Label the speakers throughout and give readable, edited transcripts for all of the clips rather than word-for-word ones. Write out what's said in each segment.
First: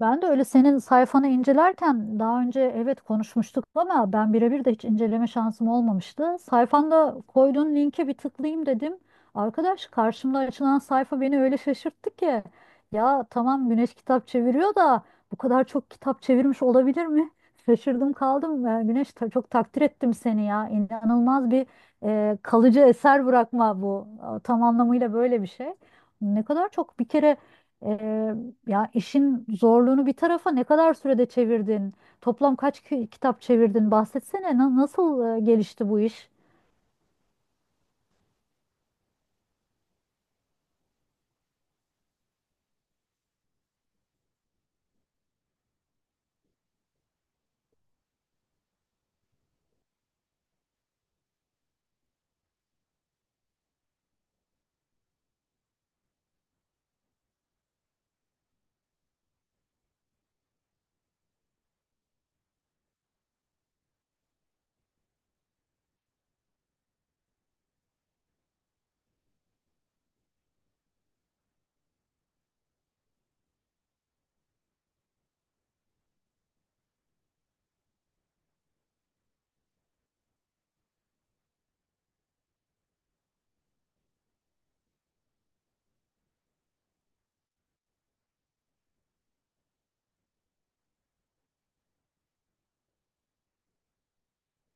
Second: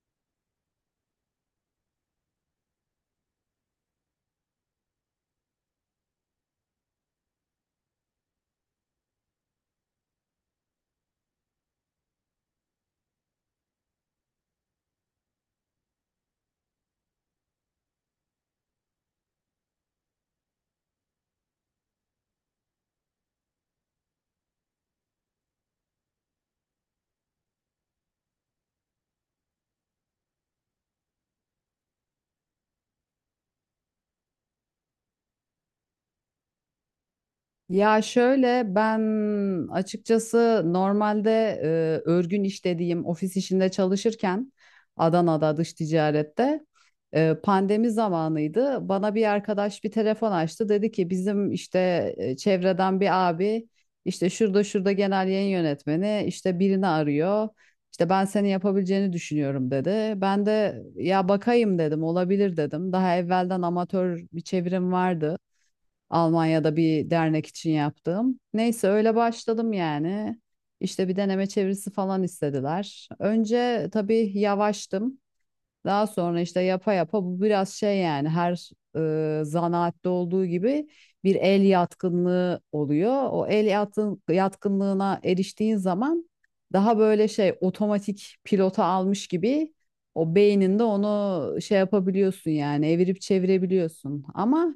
Speaker 1: Ben de öyle senin sayfanı incelerken daha önce evet konuşmuştuk ama ben birebir de hiç inceleme şansım olmamıştı. Sayfanda koyduğun linke bir tıklayayım dedim. Arkadaş karşımda açılan sayfa beni öyle şaşırttı ki. Ya tamam Güneş kitap çeviriyor da bu kadar çok kitap çevirmiş olabilir mi? Şaşırdım kaldım. Güneş çok takdir ettim seni ya. İnanılmaz bir kalıcı eser bırakma bu. Tam anlamıyla böyle bir şey. Ne kadar çok bir kere. e, Ya işin zorluğunu bir tarafa, ne kadar sürede çevirdin? Toplam kaç kitap çevirdin? Bahsetsene nasıl gelişti bu iş?
Speaker 2: Ya şöyle ben açıkçası normalde e, örgün iş dediğim ofis işinde çalışırken Adana'da dış ticarette pandemi zamanıydı. Bana bir arkadaş bir telefon açtı. Dedi ki bizim işte çevreden bir abi işte şurada şurada genel yayın yönetmeni işte birini arıyor. İşte ben senin yapabileceğini düşünüyorum dedi. Ben de ya bakayım dedim, olabilir dedim. Daha evvelden amatör bir çevirim vardı, Almanya'da bir dernek için yaptığım. Neyse, öyle başladım yani. İşte bir deneme çevirisi falan istediler. Önce tabii yavaştım. Daha sonra işte yapa yapa bu biraz şey yani, her zanaatte olduğu gibi bir el yatkınlığı oluyor. O el yatkınlığına eriştiğin zaman daha böyle şey, otomatik pilota almış gibi o beyninde onu şey yapabiliyorsun yani, evirip çevirebiliyorsun. Ama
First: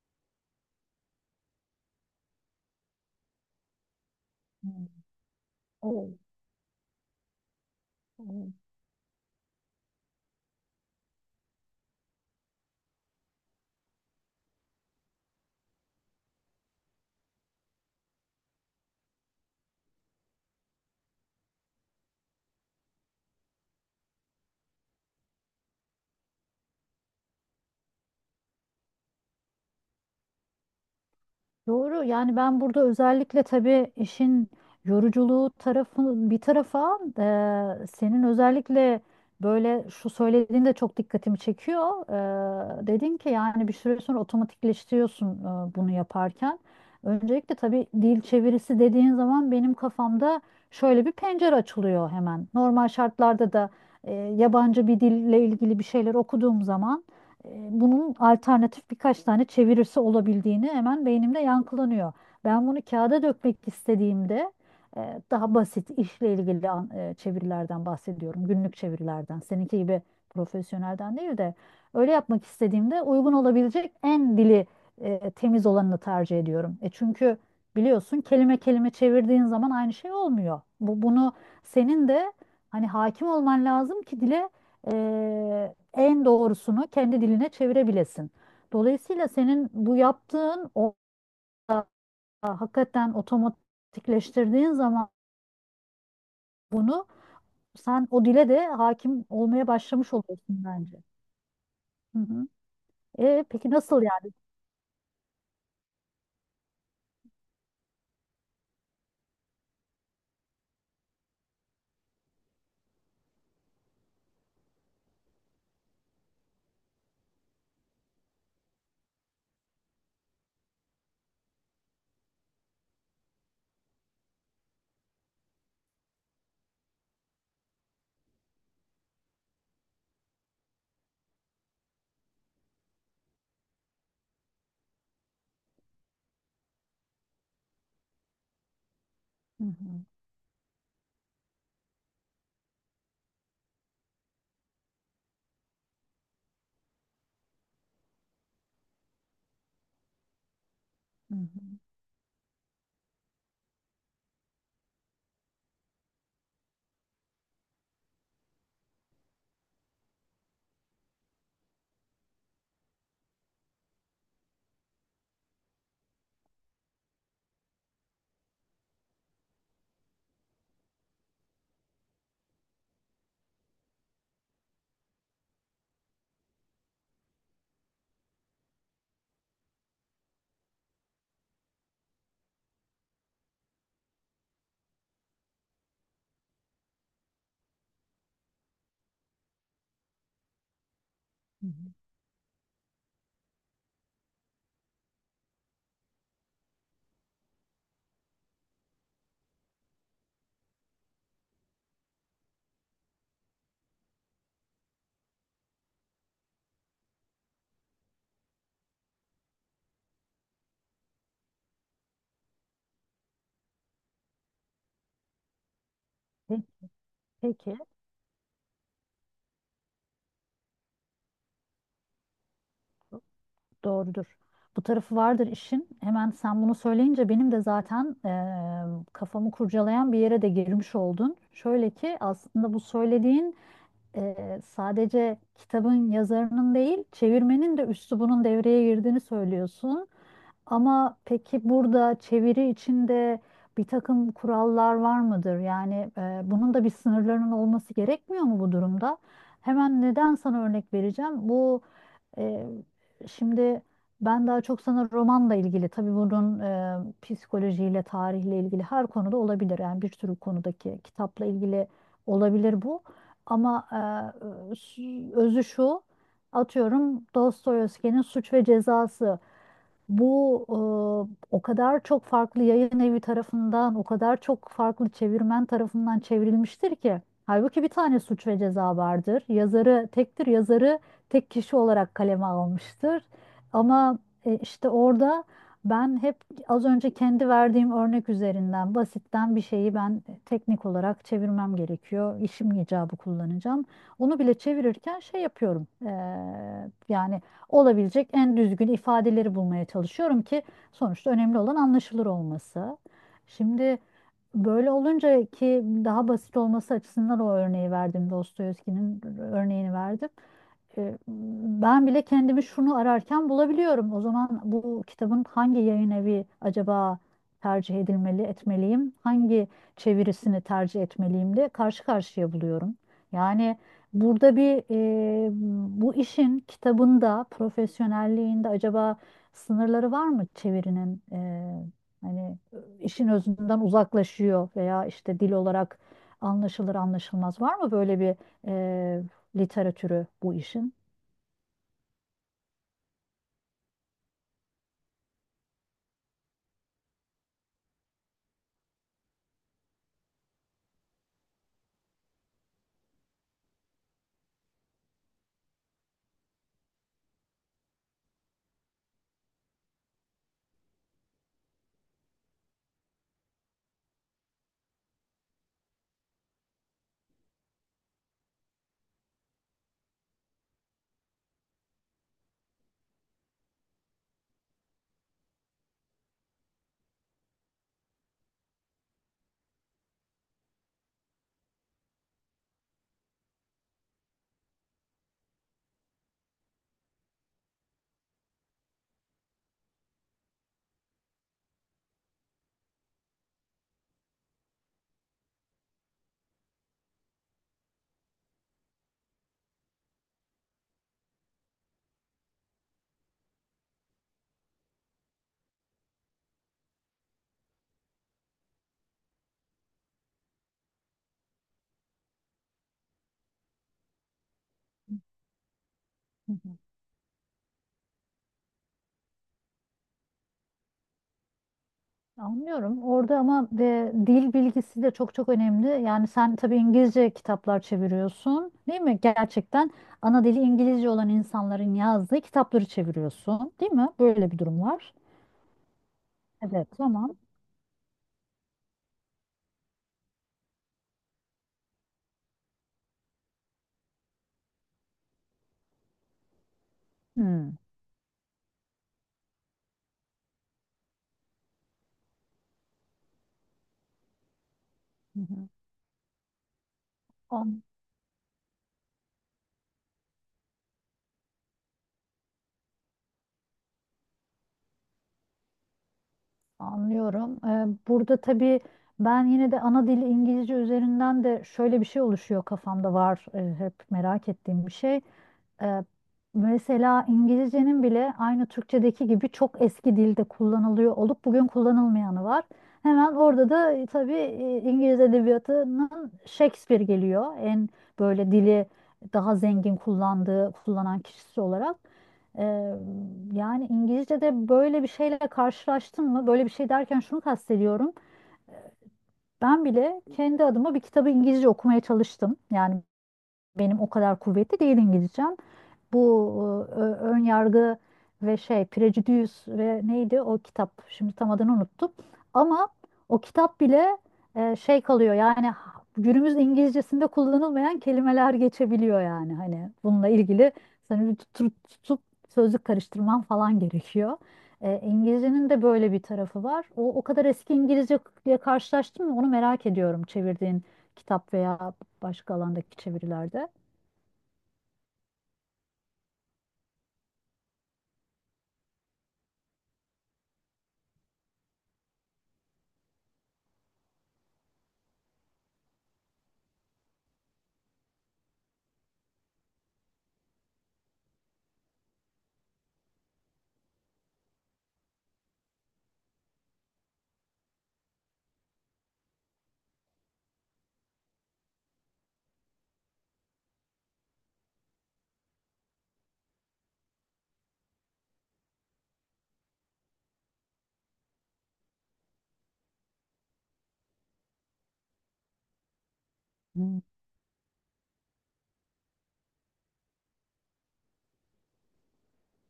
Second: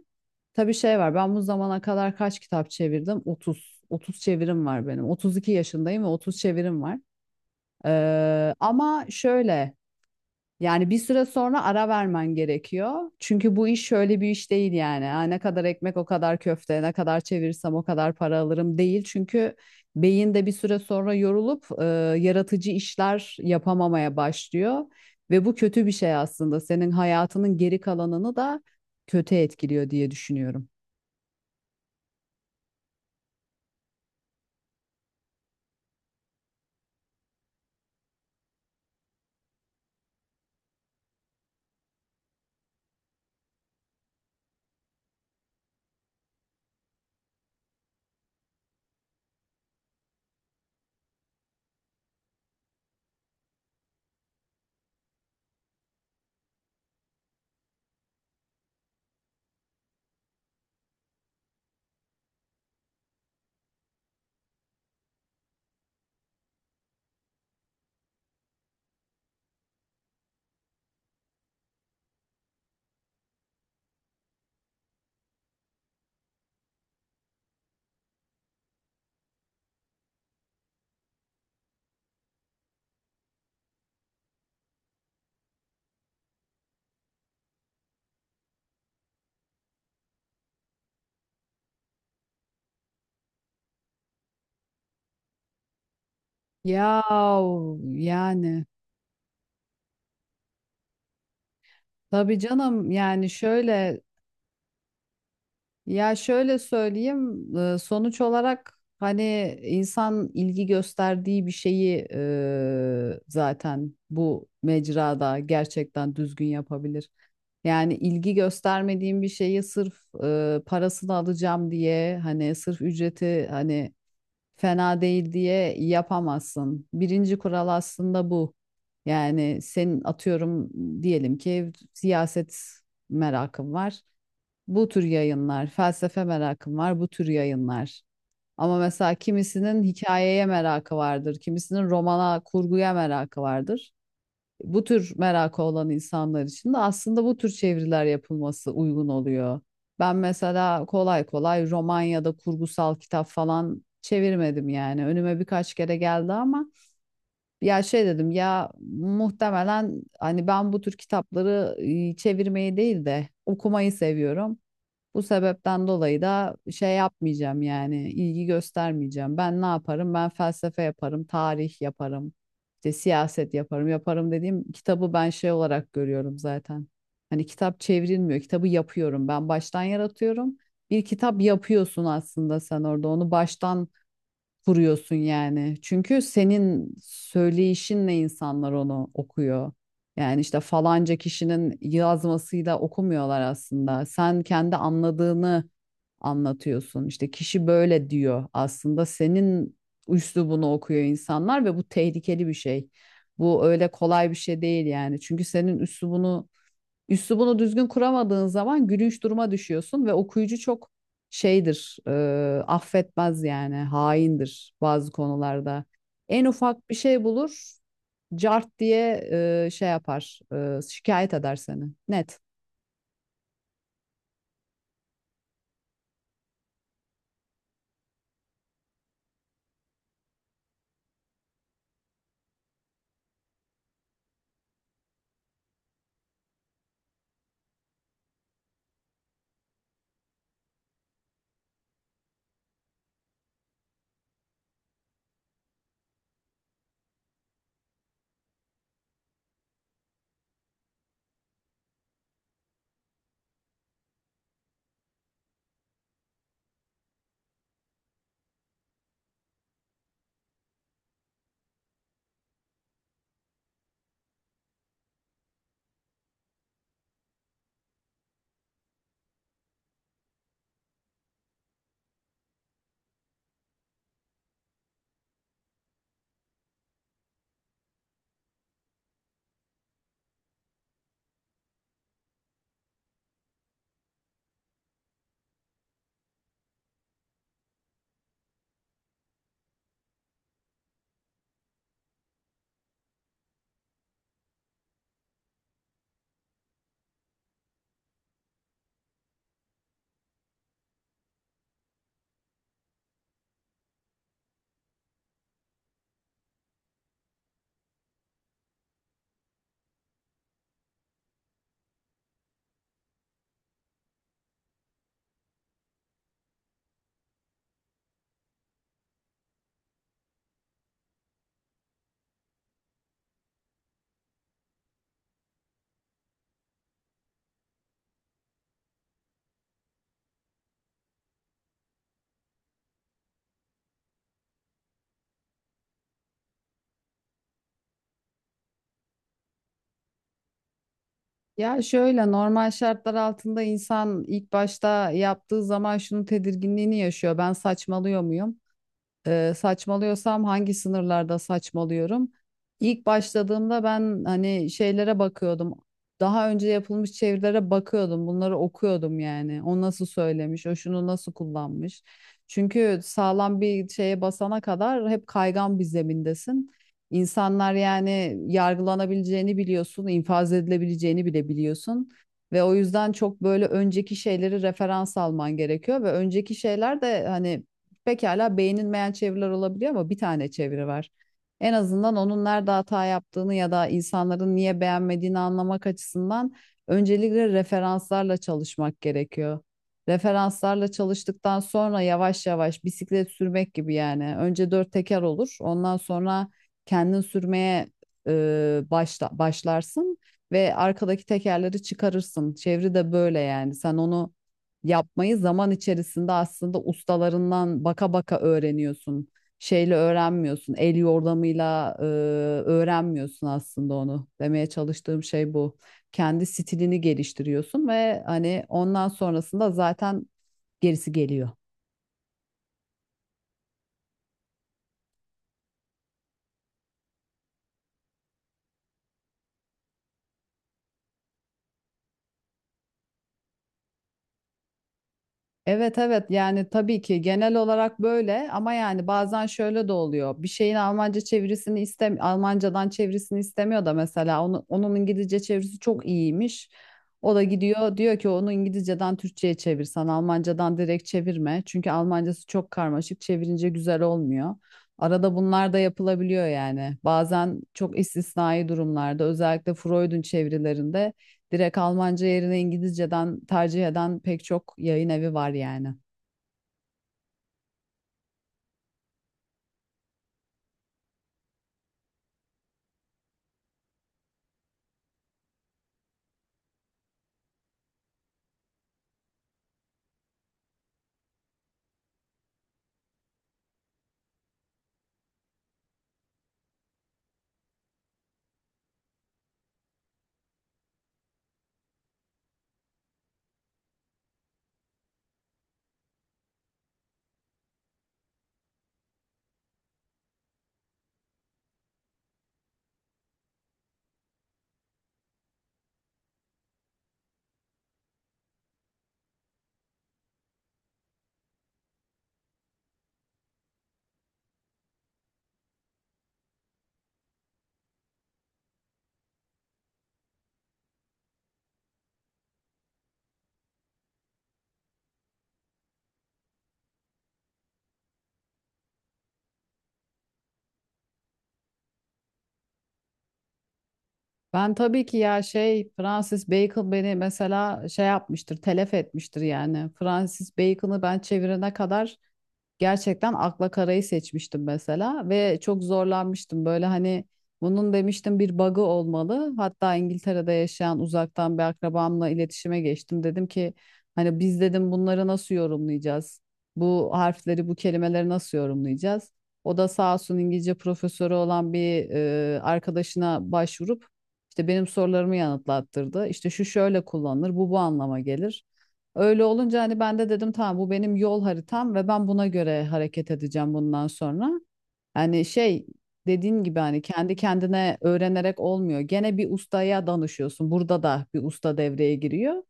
Speaker 2: tabii şey var. Ben bu zamana kadar kaç kitap çevirdim? 30. 30 çevirim
Speaker 1: Hmm.
Speaker 2: var benim. 32 yaşındayım ve
Speaker 1: Evet.
Speaker 2: 30 çevirim var.
Speaker 1: Evet.
Speaker 2: Ama şöyle yani, bir süre sonra ara vermen gerekiyor. Çünkü bu iş şöyle bir iş değil yani. Ha, ne kadar ekmek o kadar köfte, ne kadar çevirirsem o kadar para alırım değil. Çünkü beyin de bir süre sonra yorulup yaratıcı işler yapamamaya başlıyor. Ve bu kötü bir şey aslında. Senin hayatının geri kalanını da kötü etkiliyor diye düşünüyorum.
Speaker 1: Doğru. Yani ben burada özellikle tabii işin yoruculuğu tarafı bir tarafa, senin özellikle böyle şu söylediğin de çok dikkatimi çekiyor. Dedin ki yani bir süre sonra otomatikleştiriyorsun, bunu yaparken. Öncelikle tabii dil çevirisi dediğin zaman benim kafamda şöyle bir pencere açılıyor hemen. Normal şartlarda da yabancı bir dille ilgili bir şeyler okuduğum zaman bunun alternatif birkaç tane çevirisi olabildiğini hemen beynimde yankılanıyor. Ben bunu kağıda dökmek istediğimde daha basit işle ilgili çevirilerden bahsediyorum. Günlük çevirilerden. Seninki gibi profesyonelden değil de öyle yapmak istediğimde uygun olabilecek en dili temiz olanını tercih ediyorum. Çünkü biliyorsun kelime kelime çevirdiğin zaman aynı şey olmuyor. Bunu senin de hani hakim olman lazım ki dile, en doğrusunu kendi diline çevirebilesin. Dolayısıyla senin bu yaptığın o hakikaten otomatikleştirdiğin zaman
Speaker 2: Ya
Speaker 1: bunu sen o dile
Speaker 2: yani
Speaker 1: de hakim olmaya başlamış oluyorsun bence. Hı
Speaker 2: tabii
Speaker 1: hı.
Speaker 2: canım, yani
Speaker 1: Peki
Speaker 2: şöyle,
Speaker 1: nasıl yani?
Speaker 2: ya şöyle söyleyeyim, sonuç olarak hani insan ilgi gösterdiği bir şeyi zaten bu mecrada gerçekten düzgün yapabilir. Yani ilgi göstermediğim bir şeyi sırf parasını alacağım diye, hani sırf ücreti hani fena değil diye yapamazsın. Birinci kural aslında bu. Yani senin, atıyorum, diyelim ki siyaset merakın var, bu tür yayınlar; felsefe merakın var, bu tür yayınlar. Ama mesela
Speaker 1: Hı
Speaker 2: kimisinin
Speaker 1: hı,
Speaker 2: hikayeye merakı vardır, kimisinin romana, kurguya merakı vardır. Bu tür merakı olan insanlar için de aslında bu tür çeviriler yapılması uygun oluyor. Ben mesela kolay
Speaker 1: hı hı,
Speaker 2: kolay roman ya da kurgusal kitap falan çevirmedim yani. Önüme birkaç kere geldi ama ya şey dedim ya, muhtemelen hani ben bu tür kitapları çevirmeyi değil de okumayı seviyorum. Bu sebepten dolayı da şey yapmayacağım yani, ilgi göstermeyeceğim. Ben ne yaparım? Ben felsefe yaparım, tarih yaparım, işte siyaset yaparım. Yaparım dediğim, kitabı ben şey olarak görüyorum zaten. Hani kitap çevrilmiyor, kitabı yapıyorum. Ben baştan yaratıyorum. Bir kitap yapıyorsun aslında sen orada. Onu baştan kuruyorsun yani. Çünkü senin söyleyişinle insanlar onu okuyor. Yani işte falanca
Speaker 1: hı
Speaker 2: kişinin
Speaker 1: hı.
Speaker 2: yazmasıyla okumuyorlar aslında. Sen kendi anladığını anlatıyorsun. İşte kişi böyle diyor aslında. Senin üslubunu okuyor insanlar ve bu tehlikeli bir şey. Bu öyle kolay bir şey değil yani. Çünkü senin üslubunu düzgün kuramadığın zaman gülünç duruma düşüyorsun ve okuyucu çok şeydir, affetmez yani, haindir bazı konularda. En
Speaker 1: Pe-
Speaker 2: ufak bir şey bulur,
Speaker 1: Peki.
Speaker 2: cart diye şey yapar, şikayet eder seni. Net.
Speaker 1: Doğrudur. Bu tarafı vardır işin. Hemen sen bunu söyleyince benim de zaten, kafamı kurcalayan bir yere de girmiş oldun. Şöyle ki aslında bu söylediğin, sadece kitabın yazarının değil, çevirmenin de üslubunun devreye girdiğini söylüyorsun. Ama peki burada çeviri içinde bir takım kurallar var mıdır? Yani bunun da bir sınırlarının olması gerekmiyor mu bu durumda? Hemen neden sana örnek vereceğim? E, Şimdi ben daha çok sana romanla ilgili, tabii bunun psikolojiyle, tarihle ilgili her konuda olabilir. Yani bir sürü konudaki kitapla ilgili olabilir bu. Ama e, özü şu, atıyorum Dostoyevski'nin Suç ve Cezası. Bu O kadar çok farklı yayın evi tarafından, o kadar çok farklı çevirmen tarafından çevrilmiştir ki. Halbuki bir tane Suç ve Ceza vardır. Yazarı tektir, yazarı tek kişi olarak kaleme almıştır. Ama işte orada ben hep az önce kendi verdiğim örnek üzerinden basitten bir şeyi ben teknik olarak çevirmem gerekiyor. İşim icabı kullanacağım. Onu bile çevirirken şey yapıyorum. Yani olabilecek en düzgün ifadeleri bulmaya çalışıyorum ki sonuçta önemli olan anlaşılır olması. Şimdi böyle olunca ki daha basit olması açısından o örneği verdim. Dostoyevski'nin örneğini verdim. E, Ben bile kendimi şunu ararken bulabiliyorum. O zaman bu kitabın hangi yayın evi acaba tercih edilmeli, etmeliyim? Hangi çevirisini tercih etmeliyim de karşı karşıya buluyorum. Yani burada e, bu işin kitabında, profesyonelliğinde acaba sınırları var mı çevirinin? Hani işin özünden uzaklaşıyor veya işte dil olarak anlaşılır anlaşılmaz var mı böyle bir e, literatürü bu işin?
Speaker 2: Ya şöyle, normal şartlar altında insan ilk başta yaptığı zaman şunun tedirginliğini yaşıyor: ben saçmalıyor muyum? Saçmalıyorsam hangi sınırlarda saçmalıyorum? İlk başladığımda ben hani şeylere bakıyordum. Daha önce yapılmış çevirilere bakıyordum. Bunları okuyordum yani. O nasıl söylemiş, o şunu nasıl kullanmış. Çünkü sağlam bir şeye basana kadar hep kaygan bir zemindesin. İnsanlar, yani yargılanabileceğini biliyorsun, infaz edilebileceğini bile biliyorsun. Ve o yüzden çok böyle önceki şeyleri referans alman gerekiyor ve önceki şeyler de hani pekala beğenilmeyen çeviriler olabiliyor ama bir tane çeviri var. En azından onun nerede hata yaptığını ya da insanların niye beğenmediğini anlamak açısından öncelikle referanslarla çalışmak gerekiyor. Referanslarla çalıştıktan sonra yavaş yavaş, bisiklet sürmek gibi yani. Önce dört teker olur, ondan sonra kendin sürmeye başlarsın ve arkadaki tekerleri çıkarırsın. Çeviri de böyle yani. Sen onu yapmayı zaman içerisinde aslında ustalarından baka baka öğreniyorsun. Şeyle öğrenmiyorsun, el yordamıyla öğrenmiyorsun aslında onu. Demeye çalıştığım şey bu. Kendi stilini geliştiriyorsun ve hani ondan sonrasında zaten gerisi geliyor.
Speaker 1: Anlıyorum. Orada ama dil bilgisi de çok çok önemli. Yani sen tabii İngilizce kitaplar çeviriyorsun, değil mi? Gerçekten ana dili İngilizce olan insanların yazdığı kitapları çeviriyorsun, değil mi? Böyle bir durum var.
Speaker 2: Evet evet, yani
Speaker 1: Evet,
Speaker 2: tabii ki
Speaker 1: tamam.
Speaker 2: genel olarak böyle ama yani bazen şöyle de oluyor. Bir şeyin Almancadan çevirisini istemiyor da mesela, onu, onun İngilizce çevirisi çok iyiymiş. O da
Speaker 1: Hmm.
Speaker 2: gidiyor, diyor ki onu İngilizceden Türkçe'ye çevirsen, Almancadan direkt çevirme. Çünkü Almancası çok karmaşık, çevirince güzel olmuyor. Arada
Speaker 1: Hı
Speaker 2: bunlar da yapılabiliyor yani. Bazen
Speaker 1: hı.
Speaker 2: çok istisnai durumlarda, özellikle Freud'un çevirilerinde, direkt Almanca yerine İngilizceden tercih eden pek çok yayın evi var yani.
Speaker 1: Anlıyorum. Burada tabii ben yine de ana dili İngilizce üzerinden de şöyle bir şey oluşuyor kafamda var, hep merak ettiğim bir şey. Ee, Mesela İngilizcenin bile aynı Türkçedeki gibi çok eski dilde kullanılıyor olup bugün kullanılmayanı var. Hemen orada da tabii İngiliz edebiyatının Shakespeare geliyor. En böyle dili daha zengin kullandığı, kullanan kişisi olarak. Ee, Yani İngilizce'de böyle bir şeyle karşılaştın mı? Böyle bir şey derken şunu kastediyorum. Ben bile kendi adıma bir kitabı İngilizce okumaya çalıştım. Yani benim o kadar kuvvetli değil İngilizcem. Bu ön yargı ve şey Prejudüs ve neydi o kitap? Şimdi tam adını unuttum. Ama o kitap bile şey kalıyor yani günümüz İngilizcesinde kullanılmayan kelimeler geçebiliyor yani hani bununla ilgili seni bir tutup sözlük karıştırman falan gerekiyor. İngilizcenin de böyle bir tarafı var. O kadar eski İngilizceyle karşılaştın mı? Onu merak ediyorum çevirdiğin kitap veya başka alandaki çevirilerde.
Speaker 2: Ben tabii ki, ya şey, Francis Bacon beni mesela şey yapmıştır, telef etmiştir yani. Francis Bacon'ı ben çevirene kadar gerçekten akla karayı seçmiştim mesela ve çok zorlanmıştım. Böyle hani, bunun demiştim bir bug'ı olmalı. Hatta İngiltere'de yaşayan uzaktan bir akrabamla iletişime geçtim. Dedim ki hani, biz dedim bunları nasıl yorumlayacağız? Bu harfleri, bu kelimeleri nasıl yorumlayacağız? O da sağ olsun, İngilizce profesörü olan bir arkadaşına başvurup işte benim sorularımı yanıtlattırdı. İşte şu şöyle kullanılır, bu bu anlama gelir. Öyle olunca hani ben de dedim, tamam bu benim yol haritam ve ben buna göre hareket edeceğim bundan sonra. Hani şey, dediğin gibi,
Speaker 1: Hmm.
Speaker 2: hani kendi kendine öğrenerek olmuyor. Gene bir ustaya danışıyorsun. Burada da bir usta devreye giriyor.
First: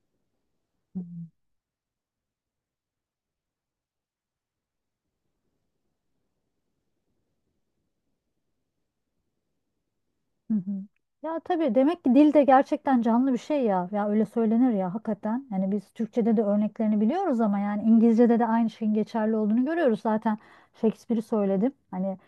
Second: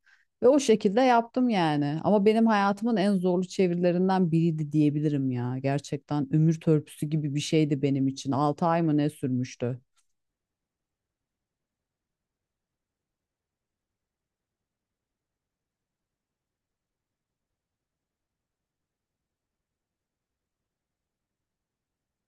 Speaker 2: Ve o şekilde
Speaker 1: Hı
Speaker 2: yaptım yani. Ama benim hayatımın en zorlu çevirilerinden biriydi diyebilirim ya. Gerçekten ömür törpüsü gibi bir şeydi benim için. 6 ay mı ne sürmüştü?
Speaker 1: hı. Ya tabii demek ki dil de gerçekten canlı bir şey ya. Ya öyle söylenir ya hakikaten. Yani biz Türkçe'de de örneklerini biliyoruz ama yani İngilizce'de de aynı şeyin geçerli olduğunu görüyoruz. Zaten Shakespeare'i söyledim. Hani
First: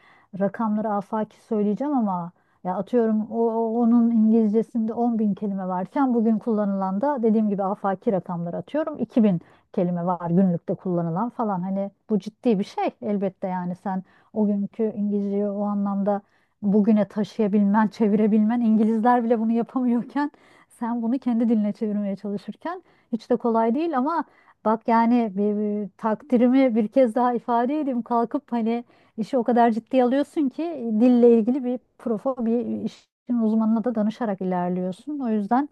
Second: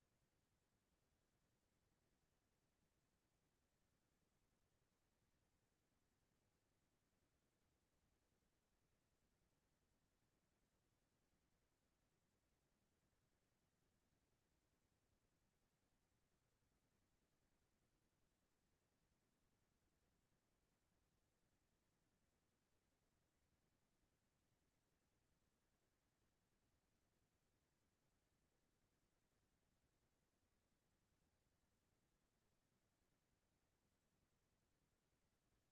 Speaker 1: rakamları afaki söyleyeceğim ama ya atıyorum onun İngilizcesinde 10 bin kelime varken bugün kullanılan da dediğim gibi afaki rakamları atıyorum 2.000 kelime var günlükte kullanılan falan. Hani bu ciddi bir şey elbette yani sen o günkü İngilizceyi o anlamda bugüne taşıyabilmen, çevirebilmen, İngilizler bile bunu yapamıyorken sen bunu kendi diline çevirmeye çalışırken hiç de kolay değil ama bak yani bir takdirimi bir kez daha ifade edeyim. Kalkıp hani işi o kadar ciddiye alıyorsun ki dille ilgili bir işin uzmanına da danışarak ilerliyorsun. O yüzden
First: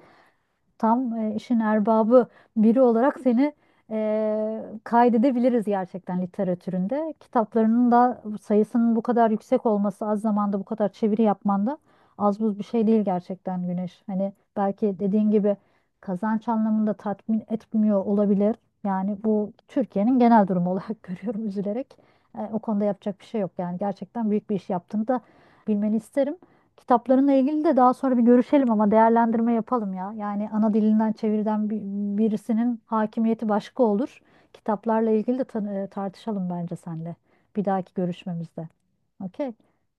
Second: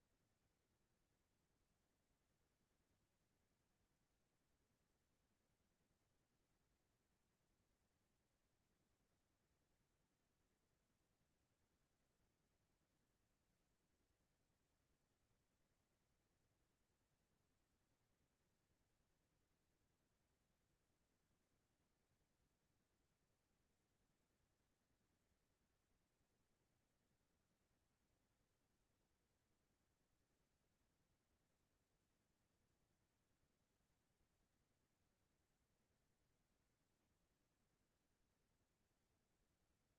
Speaker 1: tam, işin erbabı biri olarak seni, kaydedebiliriz gerçekten literatüründe. Kitaplarının da sayısının bu kadar yüksek olması, az zamanda bu kadar çeviri yapman da az buz bir şey değil gerçekten Güneş. Hani belki dediğin gibi kazanç anlamında tatmin etmiyor olabilir. Yani bu Türkiye'nin genel durumu olarak görüyorum üzülerek. O konuda yapacak bir şey yok. Yani gerçekten büyük bir iş yaptığını da bilmeni isterim. Kitaplarınla ilgili de daha sonra bir görüşelim ama değerlendirme yapalım ya. Yani ana dilinden çevirden birisinin hakimiyeti başka olur. Kitaplarla ilgili de tartışalım bence seninle bir dahaki görüşmemizde. Okey.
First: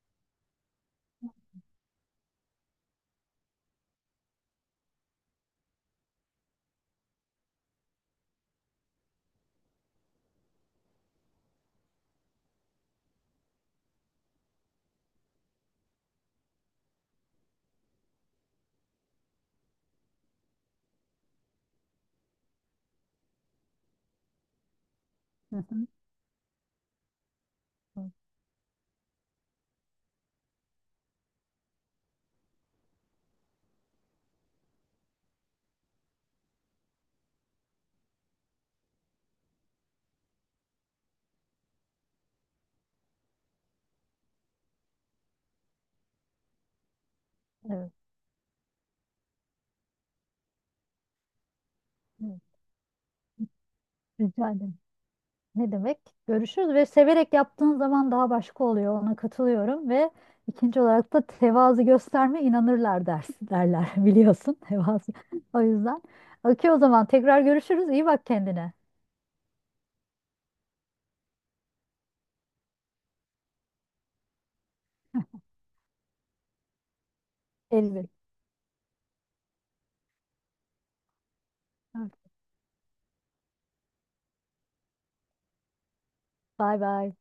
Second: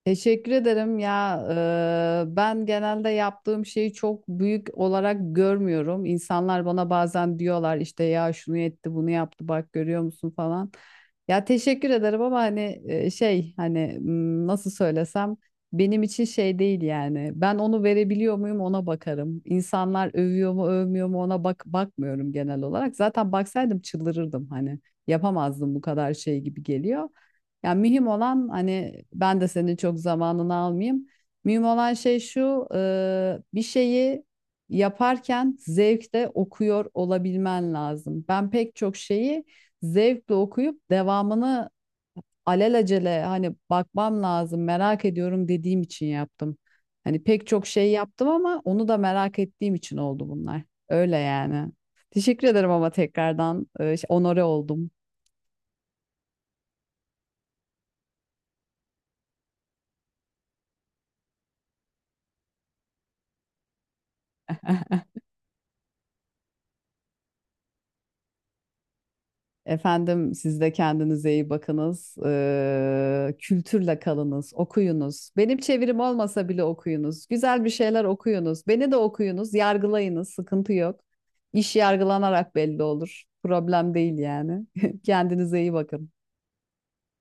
Speaker 2: Teşekkür ederim ya. Ben genelde yaptığım şeyi çok büyük olarak görmüyorum. İnsanlar bana bazen diyorlar işte, ya şunu etti, bunu yaptı, bak görüyor musun falan. Ya teşekkür ederim ama hani şey, hani nasıl söylesem, benim için şey değil yani. Ben onu verebiliyor muyum, ona bakarım. İnsanlar övüyor mu, övmüyor mu, ona bakmıyorum genel olarak. Zaten baksaydım çıldırırdım hani.
Speaker 1: Hı
Speaker 2: Yapamazdım, bu
Speaker 1: hı.
Speaker 2: kadar şey gibi geliyor. Yani mühim olan, hani ben de senin çok zamanını almayayım. Mühim olan şey şu: bir şeyi yaparken zevkle okuyor olabilmen lazım. Ben pek çok şeyi zevkle okuyup, devamını alelacele hani bakmam lazım, merak ediyorum dediğim için yaptım. Hani pek çok şey
Speaker 1: Evet.
Speaker 2: yaptım ama onu da merak ettiğim için oldu bunlar. Öyle yani.
Speaker 1: Evet.
Speaker 2: Teşekkür ederim ama tekrardan, onore
Speaker 1: Rica ederim.
Speaker 2: oldum.
Speaker 1: Ne demek? Görüşürüz ve severek yaptığın zaman daha başka oluyor. Ona katılıyorum ve ikinci olarak da tevazu gösterme inanırlar dersi derler biliyorsun tevazu. O yüzden. Okey o zaman tekrar görüşürüz. İyi bak kendine.
Speaker 2: Efendim, siz de kendinize iyi bakınız. Kültürle kalınız, okuyunuz. Benim çevirim olmasa bile okuyunuz. Güzel bir şeyler
Speaker 1: Elvin.
Speaker 2: okuyunuz. Beni de okuyunuz, yargılayınız, sıkıntı yok. İş
Speaker 1: Evet.
Speaker 2: yargılanarak belli olur. Problem değil yani. Kendinize iyi bakın.
Speaker 1: Bay bay.